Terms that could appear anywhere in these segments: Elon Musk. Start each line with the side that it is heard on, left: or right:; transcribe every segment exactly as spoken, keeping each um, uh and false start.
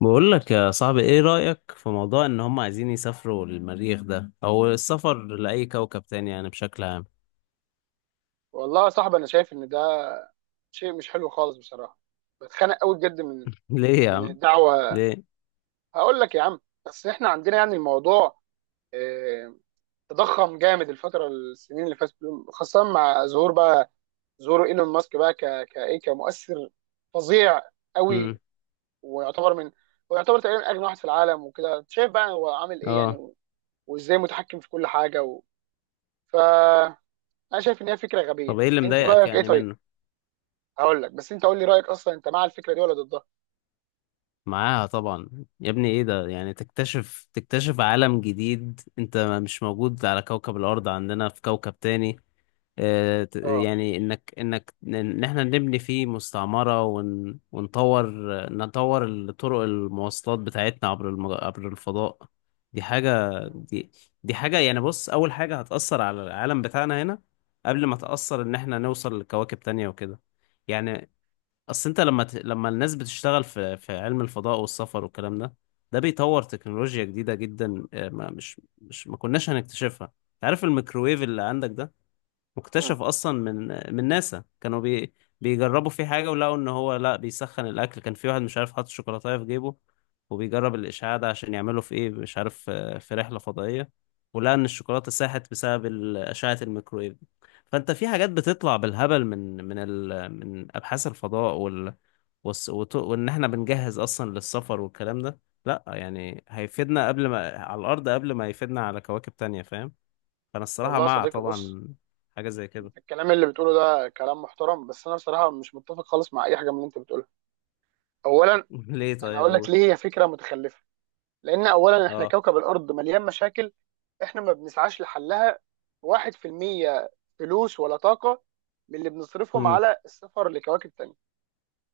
left: بقول لك يا صاحبي، ايه رأيك في موضوع ان هم عايزين يسافروا للمريخ ده او السفر لأي كوكب تاني يعني بشكل عام؟
right: والله يا صاحبي انا شايف ان ده شيء مش حلو خالص بصراحه. بتخانق قوي بجد من
left: ليه يا
right: من
left: عم؟
right: الدعوه
left: ليه؟
right: هقول لك يا عم، بس احنا عندنا يعني الموضوع آه، تضخم جامد الفتره، السنين اللي فاتت دول، خاصه مع ظهور بقى ظهور ايلون ماسك بقى ك كايه كمؤثر فظيع
left: امم.
right: قوي. ويعتبر من ويعتبر تقريبا اغنى واحد في العالم وكده، أنت شايف بقى هو عامل ايه
left: اه.
right: يعني، وازاي متحكم في كل حاجه و... ف انا شايف ان هي فكره
left: طب
right: غبيه.
left: ايه اللي
right: انت
left: مضايقك
right: رايك ايه
left: يعني
right: طيب؟
left: منه؟
right: هقول لك، بس انت قول لي رايك اصلا، انت مع الفكره دي ولا ضدها؟
left: معاها طبعا. يا ابني ايه ده؟ يعني تكتشف تكتشف عالم جديد، انت مش موجود على كوكب الارض، عندنا في كوكب تاني. آه، ت-
right: اه.
left: يعني انك انك ن- ان احنا نبني فيه مستعمرة ون ونطور نطور الطرق المواصلات بتاعتنا عبر المج... عبر الفضاء. دي حاجة
right: مم.
left: دي دي حاجة، يعني بص، اول حاجة هتأثر على العالم بتاعنا هنا قبل ما تأثر ان احنا نوصل لكواكب تانية وكده، يعني. اصل انت لما ت... لما الناس بتشتغل في في علم الفضاء والسفر والكلام ده، ده بيطور تكنولوجيا جديدة جدا. آه، ما مش مش ما كناش هنكتشفها. تعرف الميكروويف اللي عندك ده؟
right: مم.
left: مكتشف اصلا من من ناسا. كانوا بي بيجربوا فيه حاجه، ولقوا ان هو لا، بيسخن الاكل. كان في واحد مش عارف حاطط شوكولاته في جيبه وبيجرب الاشعاع ده عشان يعمله في ايه مش عارف، آه، في رحله فضائيه، ولقى ان الشوكولاته ساحت بسبب ال- اشعه الميكرويف دي. فانت في حاجات بتطلع بالهبل من من ال من ابحاث الفضاء وال والس- وت- وان احنا بنجهز اصلا للسفر والكلام ده. لا يعني هيفيدنا قبل ما على الارض قبل ما يفيدنا على كواكب تانية، فاهم؟ فانا الصراحه
right: والله يا
left: مع،
right: صديقي بص،
left: طبعا، حاجه زي كده.
right: انت الكلام اللي بتقوله ده كلام محترم، بس انا بصراحه مش متفق خالص مع اي حاجه من اللي انت بتقولها. اولا
left: ليه؟
right: انا
left: طيب،
right: هقول لك
left: قول.
right: ليه هي فكره متخلفه. لان اولا احنا
left: اه.
right: كوكب الارض مليان مشاكل، احنا ما بنسعاش لحلها. واحد في المية فلوس ولا طاقه من اللي بنصرفهم
left: امم.
right: على السفر لكواكب تانية.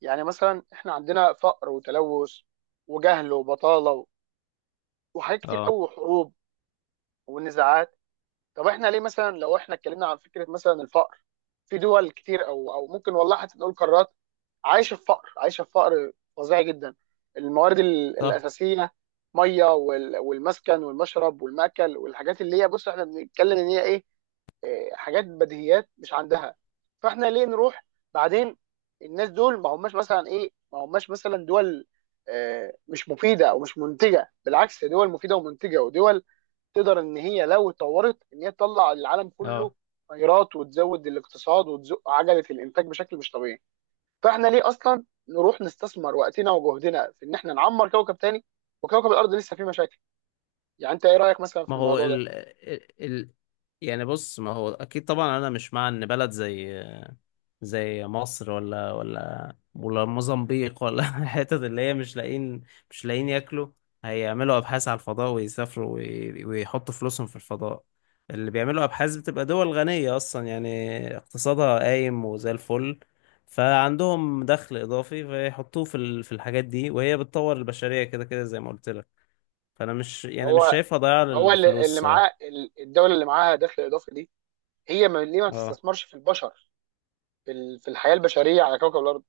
right: يعني مثلا احنا عندنا فقر وتلوث وجهل وبطاله وحاجات كتير قوي
left: اه،
right: وحروب ونزاعات. طب احنا ليه؟ مثلا لو احنا اتكلمنا عن فكره مثلا الفقر، في دول كتير او او ممكن والله حتى نقول قارات عايشه في فقر، عايشه في فقر فظيع جدا. الموارد ال-
left: صح.
right: الاساسيه، ميه وال- والمسكن والمشرب والمأكل والحاجات اللي هي، بص احنا بنتكلم ان هي ايه، إيه، حاجات بديهيات مش عندها. فاحنا ليه نروح؟ بعدين الناس دول ما هماش مثلا ايه، ما هماش مثلا دول آه، مش مفيده او مش منتجه، بالعكس دول مفيده ومنتجه، ودول تقدر ان هي لو اتطورت ان هي تطلع للعالم
left: اه.
right: كله خيرات، وتزود الاقتصاد وتزق عجله الانتاج بشكل مش طبيعي. فاحنا ليه اصلا نروح نستثمر وقتنا وجهدنا في ان احنا نعمر كوكب تاني وكوكب الارض لسه فيه مشاكل؟ يعني انت ايه رايك مثلا
left: ما
right: في
left: هو
right: الموضوع ده؟
left: ال... ال... ال... يعني بص، ما هو اكيد طبعا انا مش مع ان بلد زي زي مصر ولا ولا ولا موزمبيق ولا الحتت اللي هي مش لاقيين مش لاقيين ياكلوا، هيعملوا ابحاث على الفضاء ويسافروا وي- ويحطوا فلوسهم في الفضاء. اللي بيعملوا ابحاث بتبقى دول غنية اصلا يعني، اقتصادها قايم وزي الفل، فعندهم دخل اضافي فيحطوه في ال- في الحاجات دي، وهي بتطور البشرية كده كده زي ما قلت لك. فانا مش، يعني مش
right: هو
left: شايفها ضياع
right: هو اللي
left: للفلوس
right: اللي
left: الصراحة.
right: معاه، الدوله اللي معاها دخل اضافي دي، هي ما ليه ما
left: اه،
right: تستثمرش في البشر، في ال- في الحياه البشريه على كوكب الارض؟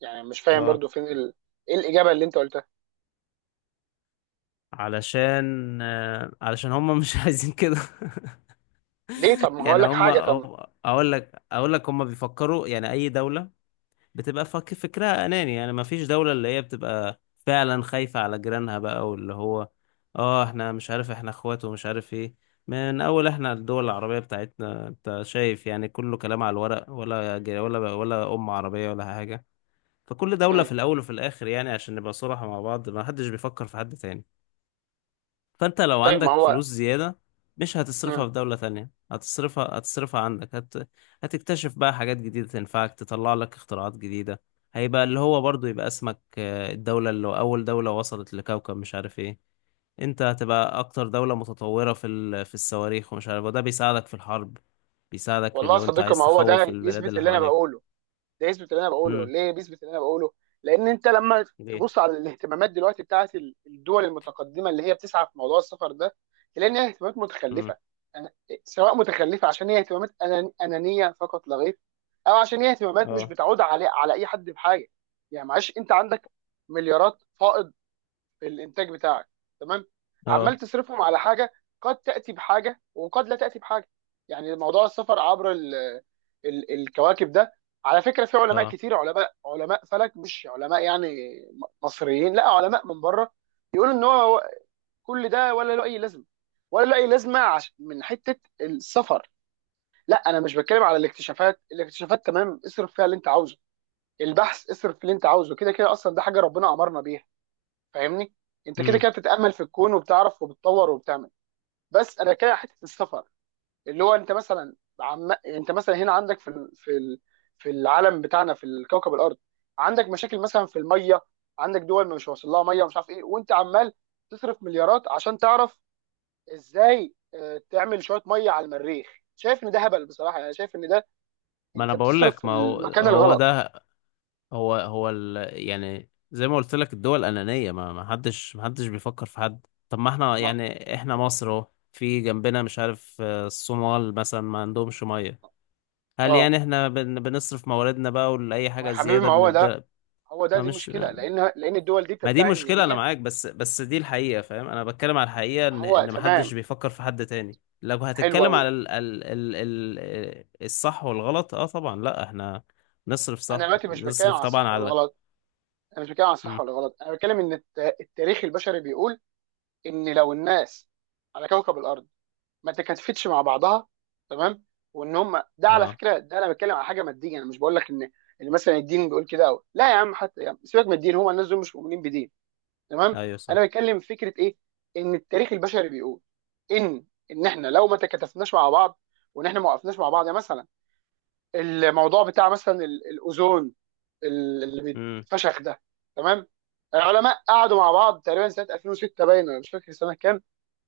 right: يعني مش فاهم
left: اه،
right: برضو فين ال... ايه الاجابه اللي انت قلتها؟
left: علشان آه، علشان هم مش عايزين كده.
right: ليه؟ طب ما هقول
left: يعني
right: لك
left: هم
right: حاجه طب.
left: هم- اقول لك اقول لك هم بيفكروا، يعني اي دولة بتبقى فك فكرها اناني، يعني ما فيش دولة اللي هي بتبقى فعلا خايفة على جيرانها بقى، واللي هو اه، احنا مش عارف احنا اخوات ومش عارف ايه. من اول، احنا الدول العربية بتاعتنا انت شايف يعني كله كلام على الورق، ولا جي- ولا ولا ام عربية ولا حاجة. فكل دولة
right: مم.
left: في الاول وفي الاخر، يعني عشان نبقى صراحة مع بعض، ما حدش بيفكر في حد تاني. فانت لو
right: طيب ما
left: عندك
right: هو.
left: فلوس زيادة، مش هتصرفها
right: مم.
left: في دولة تانية، هتصرفها هتصرفها عندك، هت... هتكتشف بقى حاجات جديدة تنفعك، تطلع لك اختراعات جديدة. هيبقى اللي هو برضو يبقى اسمك آه، الدولة، اللي أول دولة وصلت لكوكب مش عارف ايه. انت هتبقى أكتر دولة متطورة في ال... في الصواريخ ومش عارف، وده بيساعدك في الحرب، بيساعدك
right: والله يا
left: لو انت
right: صديقي،
left: عايز
right: ما هو
left: تخوف
right: ده
left: البلاد
right: يثبت
left: اللي
right: اللي انا
left: حواليك.
right: بقوله، ده يثبت اللي انا بقوله.
left: امم.
right: ليه بيثبت اللي انا بقوله؟ لان انت لما
left: ليه؟
right: تبص على الاهتمامات دلوقتي بتاعت ال- الدول المتقدمه اللي هي بتسعى في موضوع السفر ده، تلاقي ان هي اهتمامات
left: امم.
right: متخلفه. أنا سواء متخلفه عشان هي اهتمامات أنان- انانيه فقط لا غير، او عشان هي اهتمامات مش
left: اه،
right: بتعود على على اي حد بحاجه. يعني معلش، انت عندك مليارات فائض الانتاج بتاعك، تمام، عمال
left: اه،
right: تصرفهم على حاجه قد تاتي بحاجه وقد لا تاتي بحاجه. يعني موضوع السفر عبر ال ال الكواكب ده، على فكره في علماء
left: اه.
right: كتير، علماء علماء فلك، مش علماء يعني مصريين، لا علماء من بره، يقولوا ان هو كل ده ولا له اي لازمه، ولا له اي لازمه عش- من حته السفر. لا انا مش بتكلم على الاكتشافات، الاكتشافات تمام، اصرف فيها اللي انت عاوزه، البحث اصرف اللي انت عاوزه، كده كده اصلا ده حاجه ربنا امرنا بيها. فاهمني؟ انت كده
left: امم.
right: كده بتتامل في الكون وبتعرف وبتطور وبتعمل. بس انا كده حته السفر اللي هو، انت مثلا عم... انت مثلا هنا عندك في ال... في ال... في العالم بتاعنا في الكوكب الارض، عندك مشاكل مثلا في الميه، عندك دول مش واصل لها ميه ومش عارف ايه، وانت عمال تصرف مليارات عشان تعرف ازاي آه، تعمل شويه ميه على المريخ. شايف ان ده هبل بصراحه. يعني شايف ان ده،
left: ما انا
right: انت
left: بقول
right: بتصرف
left: لك،
right: في
left: ما هو
right: المكان
left: هو
right: الغلط.
left: ده، هو هو ال... يعني زي ما قلت لك، الدول أنانية، ما ما حدش ما حدش بيفكر في حد. طب ما احنا،
right: ما...
left: يعني احنا مصر اهو، في جنبنا مش عارف آه، الصومال مثلا ما عندهمش مية. هل
right: اه،
left: يعني احنا بن... بنصرف مواردنا بقى ولأي
right: ما يا
left: حاجة
right: حبيبي
left: زيادة
right: ما هو
left: بندي؟
right: ده، هو ده،
left: ما
right: دي
left: مش
right: مشكله. لان لان الدول دي
left: ما دي
right: بتدعي ان
left: مشكلة، أنا
right: هي.
left: معاك، بس بس دي الحقيقة، فاهم؟ أنا بتكلم على الحقيقة إن
right: هو
left: إن ما
right: تمام،
left: حدش بيفكر في حد تاني. لو
right: حلو
left: هتتكلم
right: قوي.
left: على ال... ال... ال... ال... آه، الصح والغلط، اه طبعا. لا، احنا نصرف
right: انا
left: صح،
right: دلوقتي مش بتكلم
left: نصرف
right: على
left: طبعا
right: الصح
left: على.
right: والغلط، انا مش بتكلم على الصح
left: مم.
right: والغلط، انا بتكلم ان الت- التاريخ البشري بيقول ان لو الناس على كوكب الارض ما تكاتفتش مع بعضها، تمام، وان هم ده على
left: اه،
right: فكره، ده انا بتكلم على حاجه ماديه، انا مش بقول لك ان ان مثلا الدين بيقول كده أو. لا يا عم، حتى يا عم سيبك من الدين، هم الناس دول مش مؤمنين بدين، تمام.
left: ايوه، صح.
right: انا بتكلم في فكره ايه، ان التاريخ البشري بيقول ان ان احنا لو ما تكاتفناش مع بعض، وان احنا ما وقفناش مع بعض، يعني مثلا الموضوع بتاع مثلا ال- الاوزون اللي
left: امم.
right: بيتفشخ ده، تمام. العلماء قعدوا مع بعض تقريبا سنه ألفين و ستة باين، ولا مش فاكر سنه كام،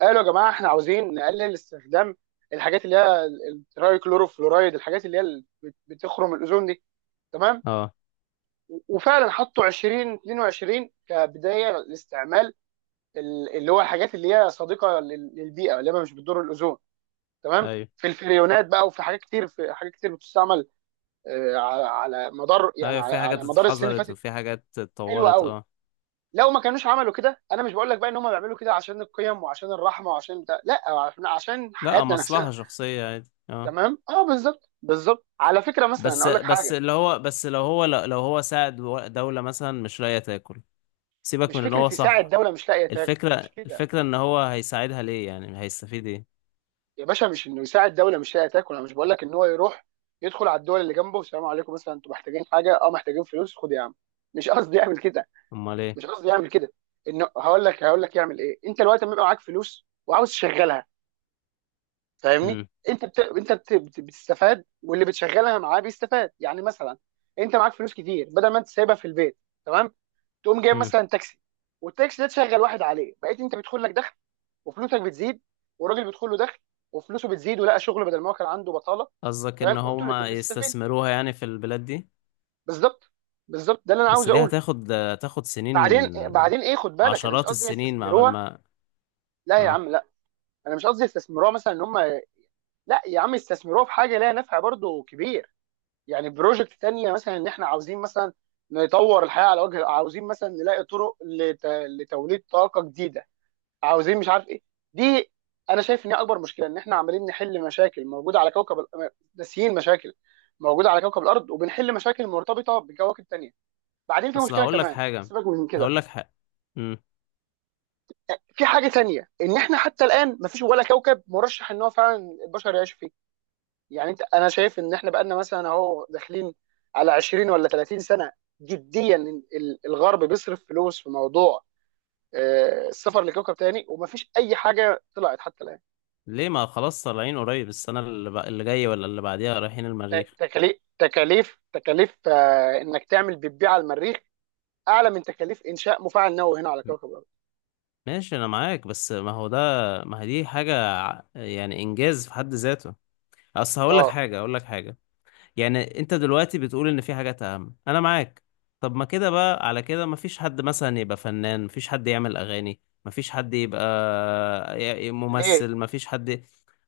right: قالوا يا جماعه احنا عاوزين نقلل استخدام الحاجات اللي هي الترايكلوروفلورايد، الحاجات اللي هي اللي بت- بتخرم الاوزون دي، تمام.
left: اه،
right: وفعلا حطوا ألفين واتنين وعشرين كبدايه لاستعمال ال- اللي هو الحاجات اللي هي صديقه لل- للبيئه اللي هي مش بتضر الاوزون، تمام.
left: ايوه،
right: في الفريونات بقى، وفي حاجات كتير، في حاجات كتير بتستعمل آه، على على مدار يعني
left: ايوه،
right: على
left: في حاجات
right: على مدار السنين اللي
left: اتحذرت
right: فاتت.
left: وفي حاجات
right: حلوه
left: اتطورت،
right: قوي.
left: اه.
right: لو ما كانوش عملوا كده، انا مش بقول لك بقى ان هم بيعملوا كده عشان القيم وعشان الرحمه وعشان ده، لا عشان عشان
left: لا،
right: حياتنا نفسها.
left: مصلحة شخصية، عادي، اه.
right: تمام، اه، بالظبط، بالظبط. على فكره مثلا
left: بس
right: اقول لك
left: بس
right: حاجه.
left: اللي هو بس، لو هو لو هو ساعد دولة مثلا مش لاقية تاكل، سيبك
right: مش
left: من ان
right: فكره
left: هو
right: يساعد
left: صح.
right: دوله مش لاقيه تاكل.
left: الفكرة
right: مش كده
left: الفكرة ان هو هيساعدها ليه؟ يعني هيستفيد ايه؟
right: يا باشا، مش انه يساعد دوله مش لاقيه تاكل، انا مش بقول لك ان هو يروح يدخل على الدول اللي جنبه والسلام عليكم، مثلا انتوا محتاجين حاجه؟ اه محتاجين فلوس، خد يا عم. مش قصدي يعمل كده،
left: امال ايه؟
right: مش قصدي يعمل كده. انه هقول لك هقول لك يعمل ايه. انت دلوقتي لما يبقى معاك فلوس وعاوز تشغلها، فاهمني؟
left: امم،
right: انت بت... انت بت... بت- بتستفاد، واللي بتشغلها معاه بيستفاد. يعني مثلا انت معاك فلوس كتير، بدل ما انت سايبها في البيت، تمام، تقوم جايب
left: امم،
right: مثلا تاكسي، والتاكسي ده تشغل واحد عليه، بقيت انت بيدخل لك دخل وفلوسك بتزيد، والراجل بيدخل له دخل وفلوسه بتزيد، ولقى شغل بدل ما هو كان عنده بطاله.
left: قصدك ان
right: تمام، وانتوا
left: هما
right: الاثنين بتستفيدوا.
left: يستثمروها يعني في البلاد دي؟
right: بالظبط، بالظبط ده اللي انا عاوز
left: بس دي
right: اقوله.
left: هتاخد هتاخد سنين،
right: بعدين بعدين ايه، خد بالك انا مش
left: عشرات
right: قصدي
left: السنين مع بال
right: يستثمروها.
left: ما.
right: لا يا
left: اه.
right: عم لا، انا مش قصدي يستثمروها مثلا ان هم، لا يا عم يستثمروها في حاجه ليها نفع برضه كبير. يعني بروجكت تانية مثلا، ان احنا عاوزين مثلا نطور الحياه على وجه، عاوزين مثلا نلاقي طرق لت... لتوليد طاقه جديده، عاوزين مش عارف ايه. دي انا شايف ان هي اكبر مشكله، ان احنا عمالين نحل مشاكل موجوده على كوكب ال- ناسيين مشاكل موجوده على كوكب الارض، وبنحل مشاكل مرتبطه بكواكب تانية. بعدين في
left: اصل
right: مشكله
left: هقول لك
right: كمان،
left: حاجه
right: سيبك من كده،
left: هقول لك حاجه امم.
right: في حاجه تانية ان احنا حتى الان مفيش ولا كوكب مرشح ان هو فعلا البشر يعيشوا فيه. يعني انت، انا شايف ان احنا بقالنا مثلا اهو داخلين على عشرين ولا ثلاثين سنه جديا، ال- الغرب بيصرف فلوس في موضوع آه، السفر لكوكب تاني، ومفيش اي حاجه طلعت حتى الان.
left: ليه؟ ما خلاص، طالعين قريب السنه اللي, بق... اللي جايه ولا اللي بعديها رايحين المريخ.
right: تكاليف تكاليف تكاليف آه، انك تعمل بيبي على المريخ اعلى من تكاليف انشاء مفاعل نووي هنا على
left: م-
right: كوكب الارض.
left: ماشي، انا معاك، بس ما هو ده، ما هي دي حاجه، ع- يعني انجاز في حد ذاته. اصل هقول لك
right: اه.
left: حاجه هقول لك حاجه يعني انت دلوقتي بتقول ان في حاجات اهم، انا معاك. طب ما كده بقى، على كده ما فيش حد مثلا يبقى فنان، ما فيش حد يعمل اغاني، ما فيش حد يبقى ي-
right: ليه؟
left: ممثل، ما فيش حد.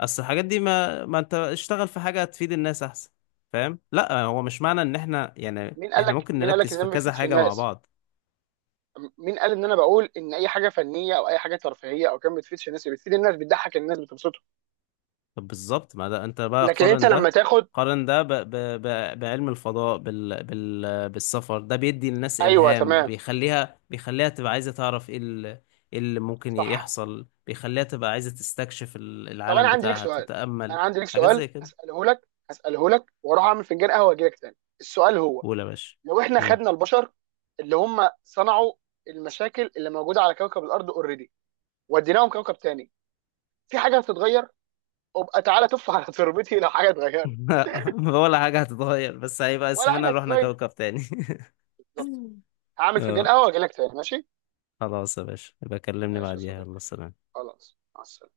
left: اصل الحاجات دي ما ما انت اشتغل في حاجة تفيد الناس احسن، فاهم؟ لا، هو مش معنى ان احنا يعني
right: مين قال
left: احنا
right: لك؟
left: ممكن
right: مين قال لك
left: نركز
right: ان ده
left: في
right: ما
left: كذا
right: بيفيدش
left: حاجة مع
right: الناس؟
left: بعض.
right: م- مين قال ان انا بقول ان اي حاجه فنيه او اي حاجه ترفيهيه او كان ما بتفيدش الناس؟ بتفيد الناس، بتضحك الناس، بتبسطهم.
left: طب بالظبط، ما ده انت بقى
right: لكن انت
left: قارن
right: لما
left: ده
right: تاخد،
left: قارن ده ب... ب... ب... بعلم الفضاء بال... بال... بالسفر ده، بيدي الناس
right: ايوه
left: إلهام،
right: تمام،
left: بيخليها بيخليها تبقى عايزة تعرف ايه ال- إيه اللي ممكن
right: صح.
left: يحصل، بيخليها تبقى عايزة تستكشف ال-
right: طب انا
left: العالم
right: عندي ليك
left: بتاعها،
right: سؤال،
left: تتأمل.
right: انا عندي ليك
left: حاجات
right: سؤال
left: زي كده.
right: هساله لك، هساله لك واروح اعمل فنجان قهوه واجي لك تاني. السؤال هو،
left: قول يا باشا.
right: لو احنا
left: مم.
right: خدنا البشر اللي هم صنعوا المشاكل اللي موجوده على كوكب الارض اوريدي، وديناهم كوكب تاني، في حاجه هتتغير؟ ابقى تعالى تف على تربتي لو حاجه اتغيرت.
left: ولا حاجة هتتغير، بس هيبقى
right: ولا حاجه
left: اسمنا رحنا
right: هتتغير.
left: كوكب تاني.
right: بالظبط. هعمل فنجان
left: اه،
right: قهوه واجي لك تاني، ماشي.
left: خلاص يا باشا، يبقى كلمني
right: ماشي يا
left: بعديها، يلا
right: صديقي.
left: سلام.
right: خلاص، مع السلامه.